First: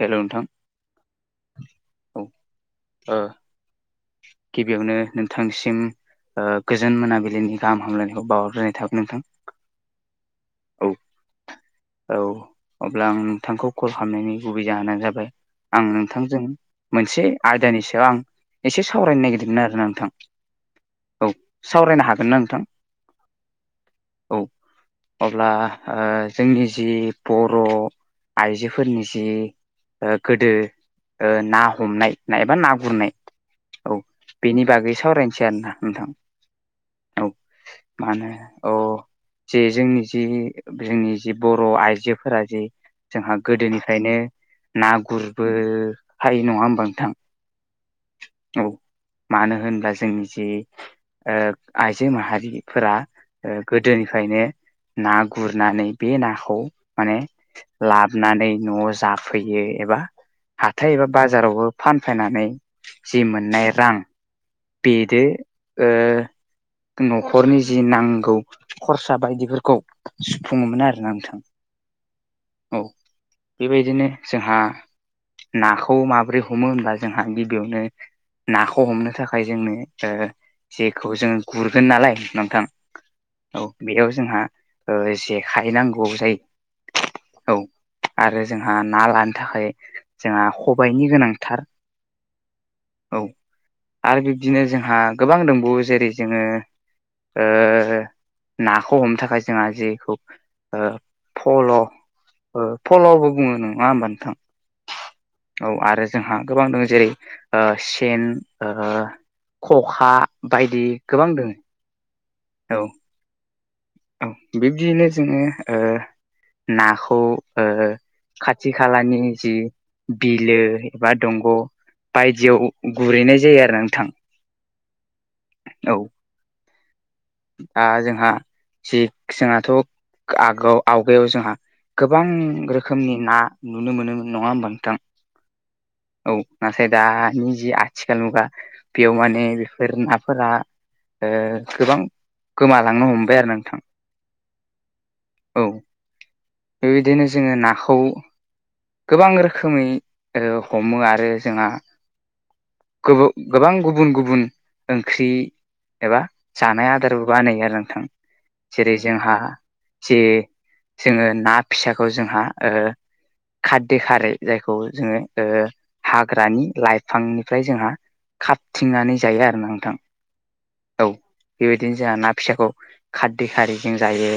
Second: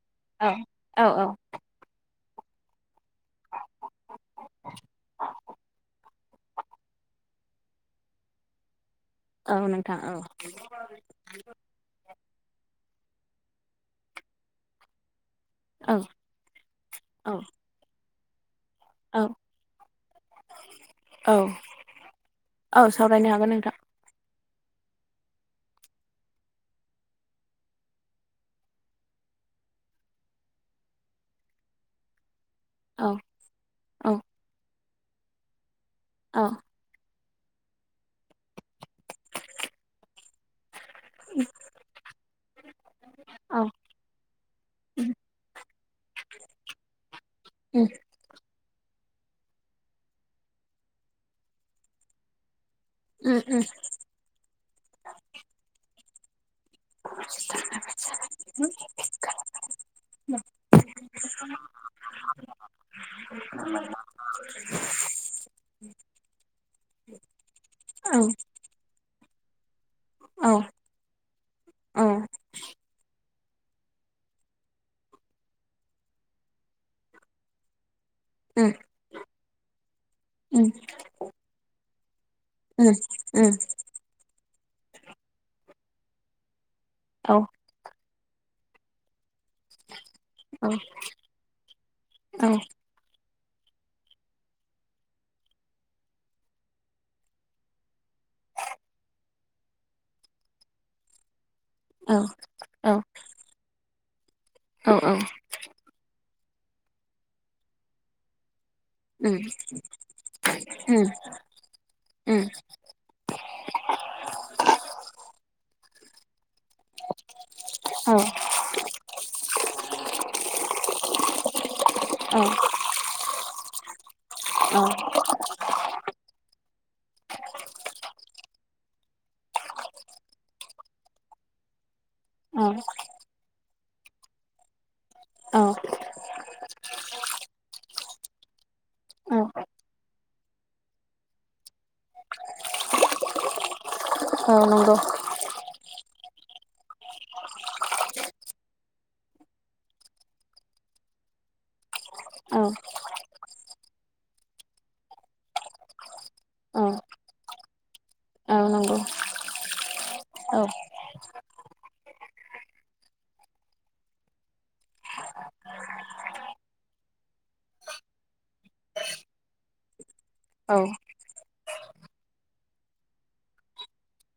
हेल' नोंथां औ औ औ औ ओ गिबियावनो नोंथांसिम ओ गोजोन मोनाबिलिनि गाहाम हामलायनायखौ बावहरग्रोनाय थाबाय नोंथां औ नोंथां औ औ औ अब्ला आं नोंथांखौ कल खालामनायनि गुबै जाहोनानो जाबाय आं औ नोंथांजों मोनसे औ आयदानि सायाव आं एसे औ सावरायनो नागिरदोंमोन आरोना नोंथां। औ सावरायनो हागोन ना नोंथां औ सावरायनो हागोन नोंथां औ अब्ला ओ जोंनि जि बर' आइजोफोरनि जि गोदो ना हमनाय एबा ना औ गुरनाय औ बेनि बागै सावरायनोसै आरोना नोंथां औ औ मा होनो अ जे जोंनि जि जोंनि जि बर' आइजोफोरा जि जोंहा औ गोदोनिफ्रायनो ना गुरबो हाय नङा होमबा नोंथां? उम औ मानो होनोब्ला जोंनि जे ओ आइजो माहारिफोरा ओ उम गोदोनिफ्रायनो ना गुरनानै बे नाखौ माने लाबनानै न'आव जा फैयो एबा हाथाय एबा बाजारावबो फानफैनानै जि मोननाय रां बेदो‌ ओ न'खरनि जि उम नांगौ खरसा बायदिफोरखौ‌ औ सुफुङोमोन आरोना नोंथां औ औ। बेबायदिनो जोंहा नाखौ माबोरै हमो होनब्ला जोंहा गिबियावनो उम नाखौ हमनो थाखाय जोंनो ओ उम जेखौ जोङो गुरगोन नालाय नोंथां उम उम। औ बेयाव जोंहा ओ जेखाइ नांगौआव जायो औ। आरो जोंहा ना लानो थाखाय जोंहा खबायाइनि गोनांथार। औ। औ आरो बिब्दिनो जोंहा गोबां दंबावो जेरै जोङो ओ नाखौ हम थाखाय जोंहा जेखौ ओ फल' ओ औ औ फल'बो बुङो नङा होमबा नोंथां? औ औ। औ आरो जोंहा गोबां दं जेरै ओ सेन उम औ ओ खखा बायदि गोबां दोङो उम। औ। औ बिब्दियैनो जोङो ओ नाखौ ओ खा थि खालानि जि बिलो एबा दंग' बायदियाव गुरैनाय जायो आरो ना नोंथां। [unintelligible] औ। दा जोंहा जि जोंहाथ' आगोआव आवगायाव जोंहा गोबां औ रोखोमनि ना नुनो मोनोमोन नङा होनबा नोंथां? औ औ नाथाय दा जि‌ आथिखाल मुगा बेयाव माने बेफोर नाफोरा ओ गोबां गोमालांनो हमबाय आरो नोंथां नंगौ औ। बेबायदिनो जोङो नाखौ गोबां रोखोमै हमो आरो जोंहा। औ गुबु गोहबां गुबुन गुबुन ओंख्रि एबा जानाय आदारबो बानाययो आरो नोंथां। औ जेरै नंगौ जोंहा जे औ जोङो ना फिसाखौ जोंहा ओ खारदै खारै जायखौ जोङो ओ हाग्रानि लाइफांनिफ्राय जोंहा खाबथिंनानै जायो आरो ना नोंथां। औ बेबायदिनो जोहा ना फिसाखौ खारदै खारि जों जायो।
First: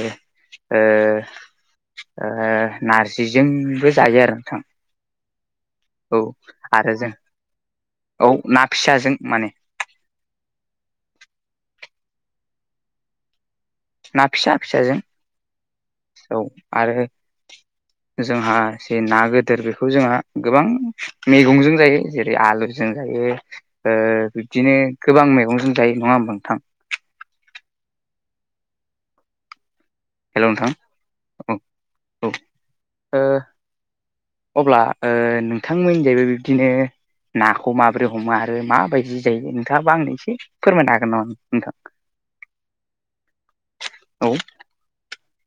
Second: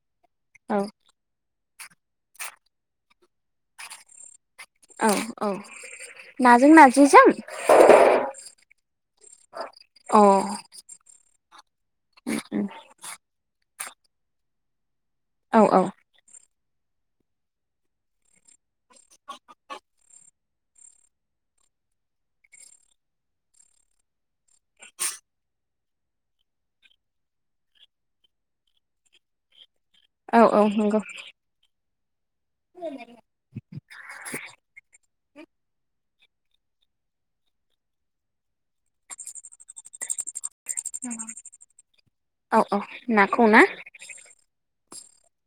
औ ओ। ओ नारजिजोंबो जायो आरो नोंथां। औ औ। औ नाजों आरो जों, नारजिजों औ ना फिसाजों माने। अह ना फिसा फिसाजों औ औ औ आरो जोंहा जे ना गदोर बेखौ जोंहा गोबां मैगंजों जायो जेरै आलुजों जायो ओ बिब्दिनो गोबां मैगंजों जायो नङा होमबा नोंथां? औ हेल' औ नोंथां नंगौ औ औ ओ अब्ला ओ नोंथांमोननिजायबो बिब्दिनो नाखौ माबोरै हमो आरो माबायदि जायो नोंथाङाबा आंनो एसे फोरमायनो हागोन नामा नोंथां। औ औ नाखौ ना? औ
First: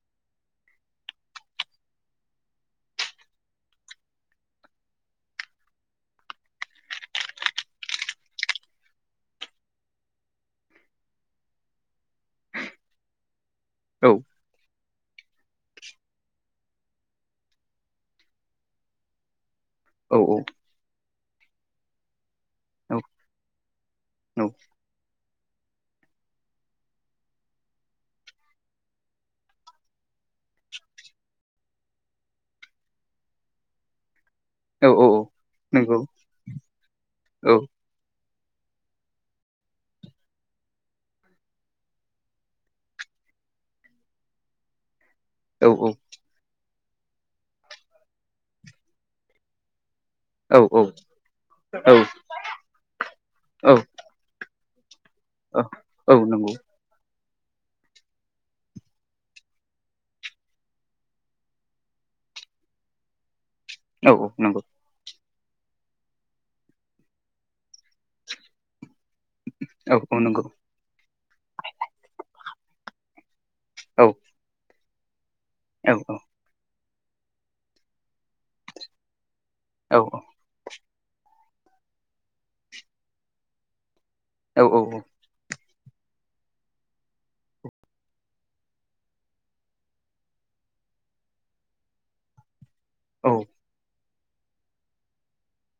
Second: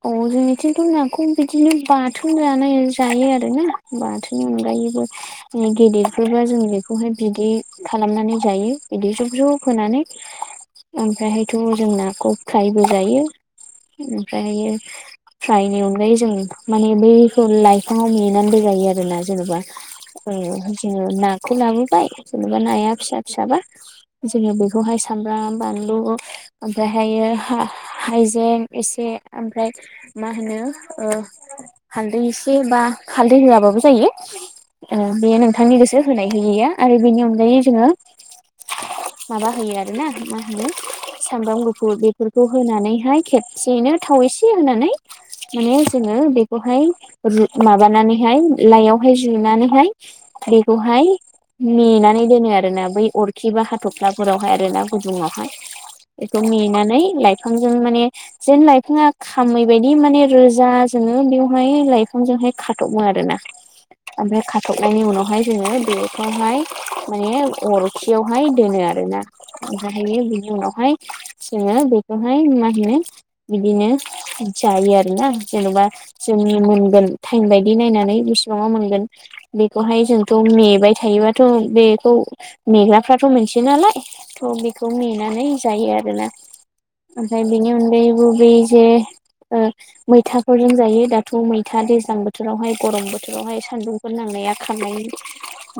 अ जोंनिथिन्थ' नाखौ बिदिनो बाथोन जानाय जायो आरोना बाथोननि अनगायैबो गेदेरफोरबा जों बेखौहाय बिदै खालामनानै जायो बिदै जब ज्रब होनानै। [inaudible] ओमफ्रायहायथ' जों नाखौ फ्रायबो जायो औ ओमफ्राय फ्रायनि अनगायै जों माने बेखौ लाइफाङाव नेनानैबो जायो आरोना जेन'बा औ जोङो नाखौ लाबोबाय जेनेबा औ नाया फिसा फिसाबा औ जोङो बेखौहाय सामब्राम बानलु ओमफ्रायहायो हा-हाइजें एसे ओमफाय मा होनो हालदै एसे बा हालदै होआबाबो जायो औ ओ औ बे आंनि नंगौ गोसो होनाय होयैयो आरो बेनि औ अनगायै जोङो माबा होयो आरोना मा होनो सामब्राम गुफुर बेफोरखौ होनानैहाय खेबसेयैनो थाव एसे होनानै औ माने औ जोङो बेखौहाय माबानानैहाय लाइयावहाय जुनानैहाय औ बेखौहाय मेनानै दोनो आरो ना बै अरखि बा औ हाथफ्लाफोरावहाय आरो ना गुदुङावहाय औ औ एखौ नंगौ मेनानै लइफांजों माने जिन बिफाङा खामै बायदि माने रोजा जोङो बेवहाय लाइफांजोंहाय खाथ'बो आरोना। औ औ ओमफ्राय नंगौ खाथबनायनि उनावहाय जोङो बेखौहाय माने अर खाथियावहाय दोनो आरोना औ औ ओमफायो नंगौ बिनि उनावहाय जोङो बेखौहाय मा होनो बिदिनो औ जायो आरोना जेन'बा औ जोंनि मोनगोन टाइम बायदि नायनानै बेसेबांङाव मोनगोन औ बेखौहाय जोंथ' नेेबाय थायोबाथ' बेखौ मेग्राफ्राथ' मोनसे नालाय थ' औ बेखौ मेनानै जायो आरोना ओमफ्राय बेनि अनगायैबो बे जे ओ मैथाफोरजों जायो दाथ' मैथा दैज्लां बोथोरावहाय गरम औ बोथोरावहाय सान्दुं [unintelligible] ग नांनाया खांनायनि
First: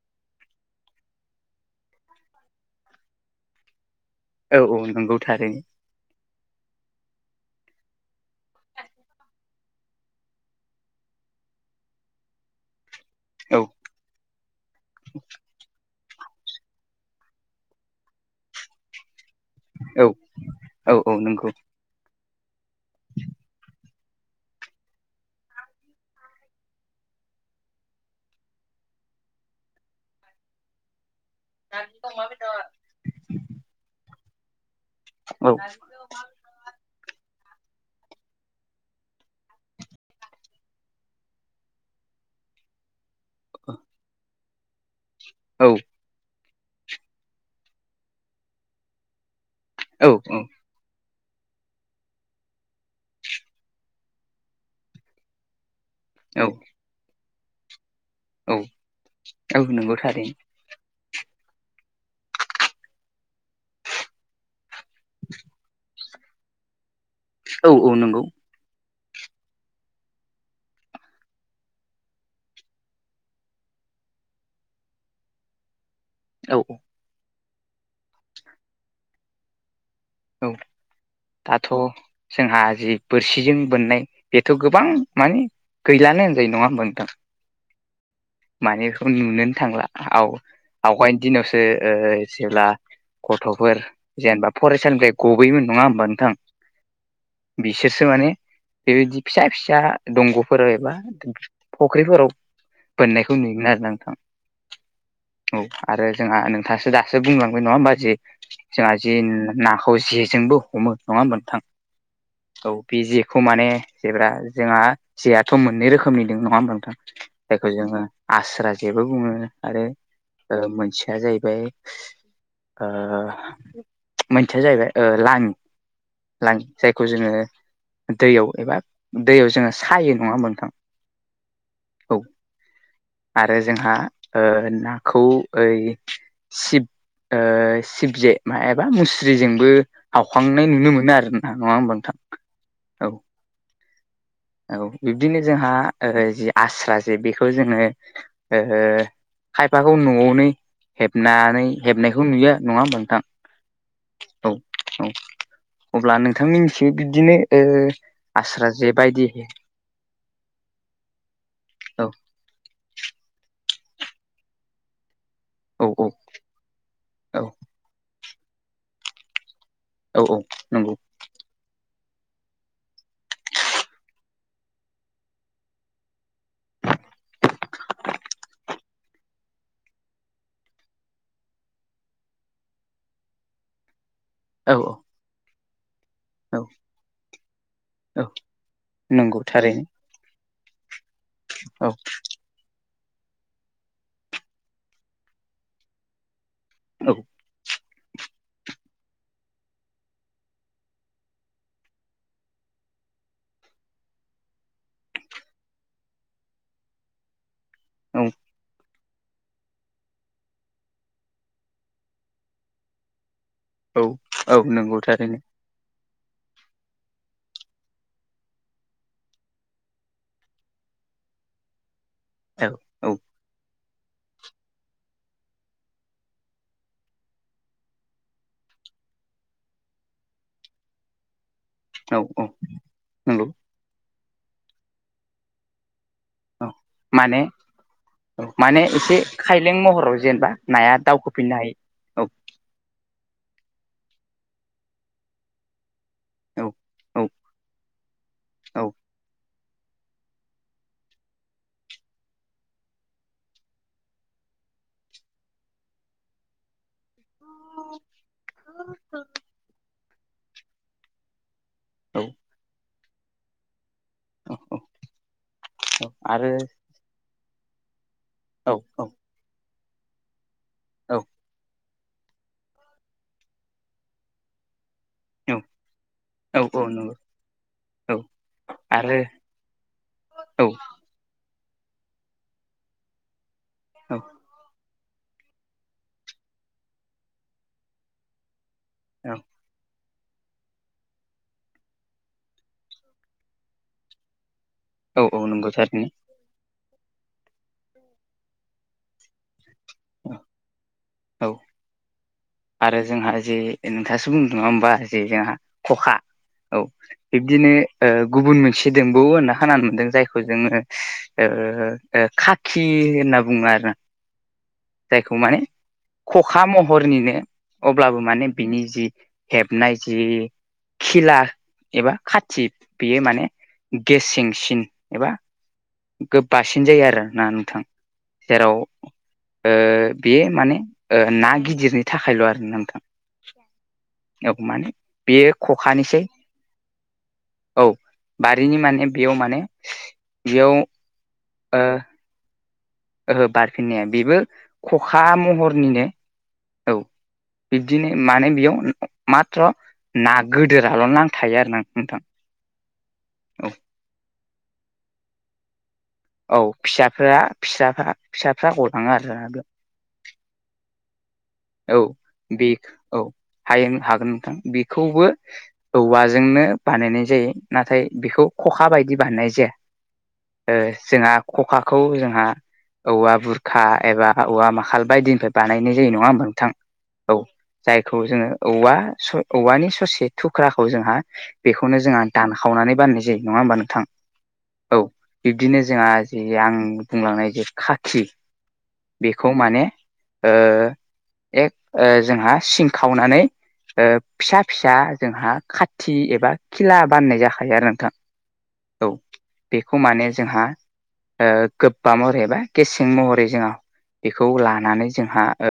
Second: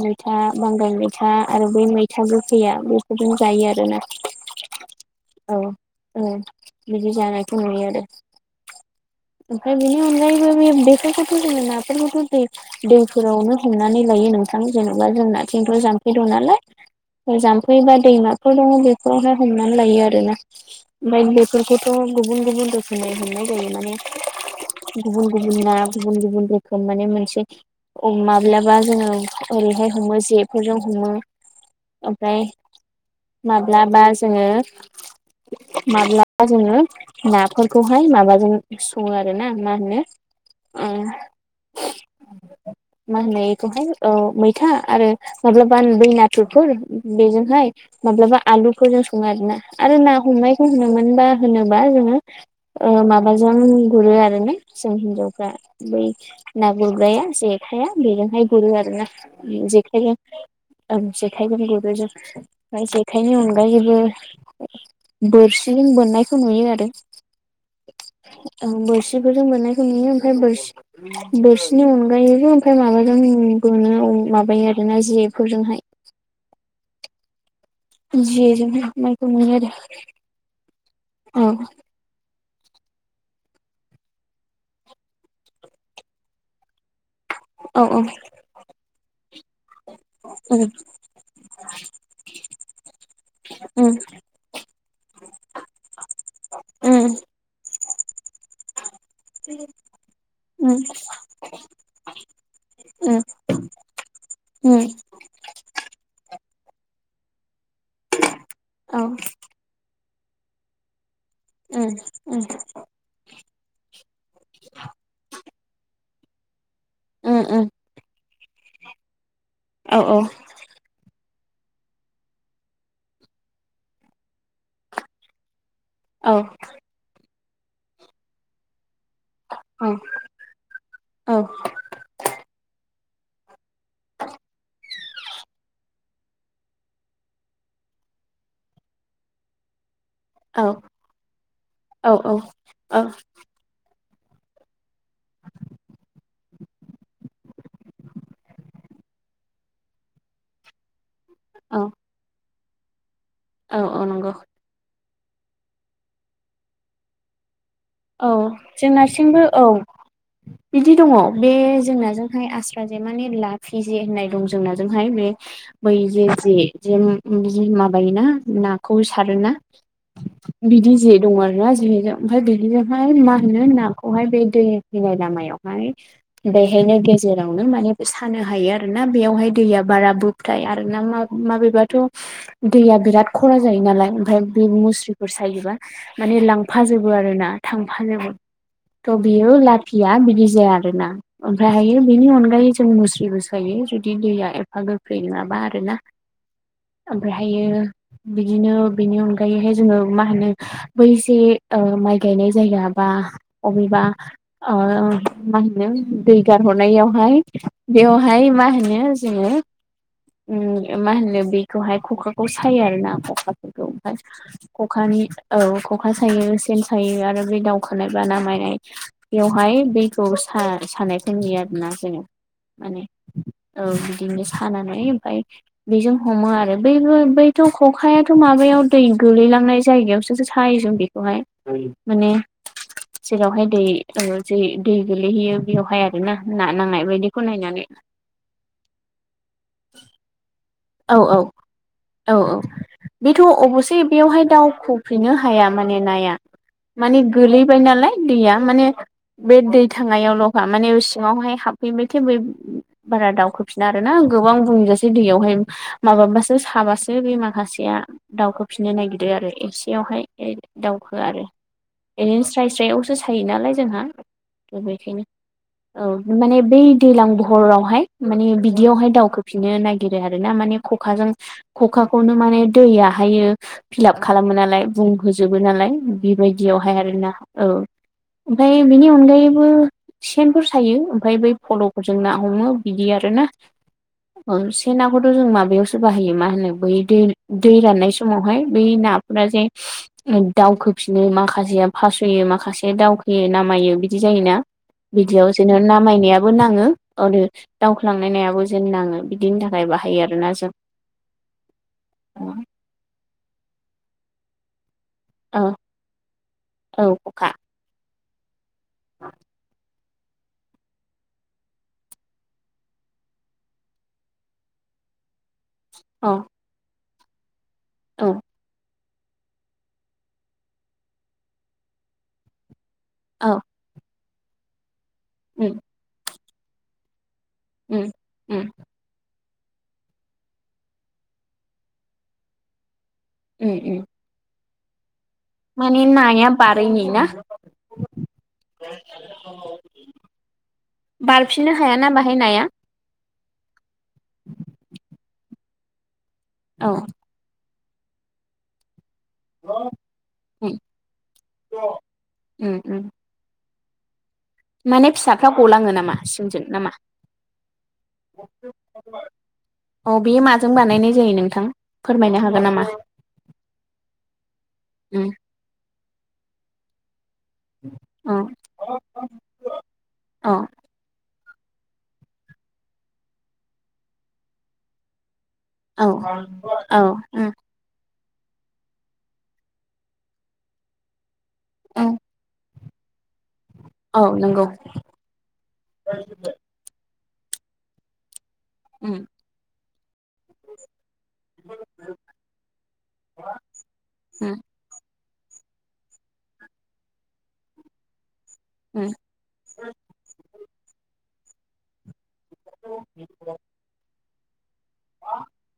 मैथा बांगाल मैथा आरो बै मैथा गोखैया बेफोरजोंनो जायो आरोना। औ -औ नंगौ औ थारैनो‌ औ बिदि जानायखौ नुयो आरो। ओमफाय बिनि अनगायैबो बे खोथा ना फोरखौथ' दै दैफोरावनो औ हमनानै लायो नोंथां जेनेबा जोंना थिंथ' जाम्फै दं नालाय जाम्फैबा दैमा दङ बेफोरावहाय हमनानै लायो औ आरो ना औ औ ओमफाय नंगौ बेफोरखौथ' गुबुन गुबुन मोननाय जायो माने गुबुन गुबुना गुबुन गुबुन रोखोम माने मोनसे माब्लाबा जोङो ओरैहाय हमो जेफोरजों हमो ओमफाय माब्लाबा जोङो औ माब्ला आ जोङो नाफोरखौहाय माबाजों सङो आरो ना मा होनो ओम मा होनो बेखौहाय औ मैथा आरो औ माब्लाबा बै ना गथुरफोर बेजोंहाय माब्लाबा आलुफोरजों सङो आरो ना आरो औ ना हमनाय होनोमोन बा होनोम बा जोङो ओ माबाजों गुरो आरो ना जों हिनजावफ्रा बै ना गुरग्राया जेखाइाया बेजोंहाय गुरो आरो ना नंगौ जेखाइजों। थारैनो ओं जेखाइ गुरो जों ओमफ्राय जेखाइनि अनगायैबो बोरसिजों बोननायखौ नुयो आरो। औ -औ नंगौ। औ बोरसिफोरजों बोननायखौ नुयो ओमफ्राय बोरसि बोरसिनि अनगायैजों ओमफ्राय माबाजों बोनो माबायो आरोना जेफोरजोंहाय औ। ज ज मखौ मै द [unintelligible] औ दाथ' जोंहा जि बोरसिजों बोननाय बेथ' गोबां माने गैलानो होनजायो नङा होनबा नोंथां। औ -औ। माने बेफोरखौ नुननोनो थांला। औ‌ उम आवगायनि दिनावसो ओ जेब्ला गथ'फोर उम जेनेबा फरायसा सोलोंथाइ गबोयोमोन नङा होनबा नोंथां। उम बिसोरसो माने बेबायदि फिसा फिसा दंग'फोराव एबा फख्रिफोराव उम बोननायखौ नुयोमोन आरोना नोंथां। उम औ आरो जोंहा नोंथाङासो दासो बुंलांबाय नङा होमबा जे जोंहा औ जे नाखौ जेजोंबो हमो नङा मोनथां उम उम औ बे जे बेखौ माने जेब्ला जोंहा जेयाथ' मोननै रोखोमनि दं नङा होनबा उम जायखौ उम जोङो आस्रा जेबो बुङो आरो औ ओ मोनसेया जाहैबाय ओ मोनसेया जाहैबाय ओ लाङ औ लाङि जायखौ जोङो दैयाव एबा दैयाव जोङो औ सायो नङा होनबा नोंथां औ औ। आरो जोंहा ओ नाखौ ओइ सिब ओ सिबजे एबा मुस्रिजोंबो औ हावखांनाय नुनो मोनो आरो ना नङा होमबा नोंथां। अओ औ औ बिब्दिनो जोंहा ओ जि आस्रा जे बेखौ जोङो ओ खायफाखौ न'आवनो हेबनानै औ हेबनायखौ नुयो नङा होम नोंथां। औ औ नंगौ। औ औ अब्ला नोंथांनि मिथियो बिदिनो ओ औ आस्रा जे जों बायदि नारसिंबो औ बिदि दङ बे औ जोंनाजोंहाय आस्र जे माने ला फि जे होननाय दं जोंनाजोंहाय बे औ बै औ जे जे औ जे माबायोना नाखौ सारोना औ औ नंगौ बिदि जे दङ आरो ना जोंनिजों ओमफ्राय बेजोंहाय मा होनो नाखौहाय बे दै फैनाय लामायावहाय [unintelligible] बेहायनो गेजेरावनो माने सानो हायो आरो ना बेयावहाय दैया बारा बो ओमफ्राय आरोना म माबेबाथ' दैया बिराद खरा जायो नालाय ओमफ्राय बे औ औ मुस्रिफोर सायोबा माने औ लांफाजोबो आरो ना। थांफा औ नांगोन थ' नंगौ बियो थारैनो लाखि या बिदि जाया आरो ना औ ओमफ्रायहायो बिनि अनगायै जों मुस्रिबो सायो जुदि दैया एफा गोख्रै नङाबा आरो ना। औ ओमफ्रायहायो। बिदिनो बेनि अनगायैहाय जोङो मा होनो बैसे ओ माइ गायनाय जायगा बा अबेबा। ओं मा होनो दै गारहरनायावहाय औ बेवहाय मा होनो जोङो मा होनो बेखौहाय खखाखौ सायो आरो ना खखा। औ ओमफ्राय औ नंगौ खखानि थारैनो औ खखा सायो सेन थायो आरो बे दावखानाय बा नामायनाय। बेवहाय दैखौ सानायखौ नुयो आरोना जोङो। औ। माने औ औ बिदिनो सानानै ओमफफ्राय बेजों हमो आरो बैबो बैथ' खखायाथ' माबायाव दै गोलैलांनाय जायगायावसो थायो जों बेखौहाय। औ माने औ नंगौ जेरावहाय दै दै गोलैहैयो बेयावहाय आरो। आरोना ना औ नांनाय माने बायदिखौ नायनानै। माने एसे खायलें महराव जेनेबा नाया औ औ दावखोफिननो हायो। औ औ बेथ' अब'से बेयावहाय दाउ खुब फैनो हाया माने नाया औ माने औ गोलैबाय नालाय दैया माने औ बे दै थांनायावल' माने सिङावहाय हाबफैबाथाय बै बारा दावउखोफिना आरो ना गोबां बुंजासै दैयावहाय माबासो साबासो बे मा माखासेया दाउखो फिननो नागिरो आरो एसेयावहाय दाउखो आरो। औ ए स्राय स्रायावसो सायो नालाय जोंहा। औ बेखायनो औ माने बै दैज्लां बहरावहाय। माने औ औ बिदियावहाय दावखोफिननो नागिरो आरो ना माने औ खखाजों खखाखौनो माने दैयाहाय फिलाप खालामो नालाय। औ बुंहोजोबो नालाय औ औ बेबायदियावहाय नंगौ आरोना ओं। औ ओमफ्राय बेनि आरो अनगायैबो सेनफोर औ सायो ओमफ्राय बै फलक। जों ना हमो बिदि आरो ना औ से ना नाखौथ' जों माबायावसो बाहायो मा होनो बै दै दै राननाय समावहाय बै औ नाफोरा जे दावखोफिनो माखासेया फास'यो माखासेया दावखोयो नामायो बिदि जायोना। औ औ बिदियाव नंगौ जेननो थारैनो नामायनायाबो नाङो आरो दावख्लांनाय नायाबो जेन नाङो बिदिनि थाखाय बाहायो औ आरोना जों। औ। आरो जोंहा जे नोंथाङासो बुंदों नङा होमबा? जे जोंहा औ खखा औ बिबदिनो ओ गुबुन मोनसे दोंबौवो होनना खानानै मोनदों जायखौ खौ जोङो ओ ओ खाखि होनना बुङो आरो ना। जायखौ माने औ खखा महरनिनो अब्लाबो औ माने बिनि जि हेबनाय जि खिला एबा खाथि बेयो माने गेस सेंसिन एबा उम्म। गो बासिन जायो आरो ना नोंथां। उम उम जेराव ओ बेयो माने ओ ना गिदिरनि थाखायल' आरो नोंथां। उम उम औ माने बे माने खखानिसै नाया बारैनि ना औ। बारिनि माने बेयाव माने बेयाव बारफिननो हायाना बाहाय नाया। ओहो बारफिननाया बेबो खखा महरनिनो औ। बिब्दिनो माने बेयाव माथ्र' ना गोदोराल' नां थायो आरो ना नोंथां। उम्म उम्म। औ माने फिसाफ्रा गलाङो नामा? औ सिंजों नामा फिसाफ्रा फिसाफ्रा फिसाफ्रा गलाङो आरोना। औ बेयो माजों बानायनाय जायो नोंथां? औ फोरमायनो हागोन बे नामा औ हायो हागोन नोंथां बेखौबो उम औवाजोंनो बानायनाय जायो नाथाय औ बेखौ खखा बायदि बानायनाय जाया। औ ओ जोंहा खखाखौ जोंहा औवा बुरखा एबा औवा माखाल बायदिनिफ्राय बानायनाय औ जायो नङा होमबा? नोंथां औ जायखौ जोङो औवा औवानि ससे थुख्राखौ जोंहा बेखौनो उम जोंहा दानखावनानै बाननाय जायो नङा होमबा थां औ नंगौ औ बिब्दिनो जोंहा जे आं बुंलांनाय जे खाखि उम्म। बेखौ माने ओ एक ओ जोंहा सिं खावनानै ओ उम फिसा फिसा जोंहा खाथि एबा खिला बानायनाय जाखायो आरो नोंथां। उम औ बेखौ माने जोंहा ओ गोबाङाव रेब बा गेसें महरै जोंहा बेखौ लानानै जोंहा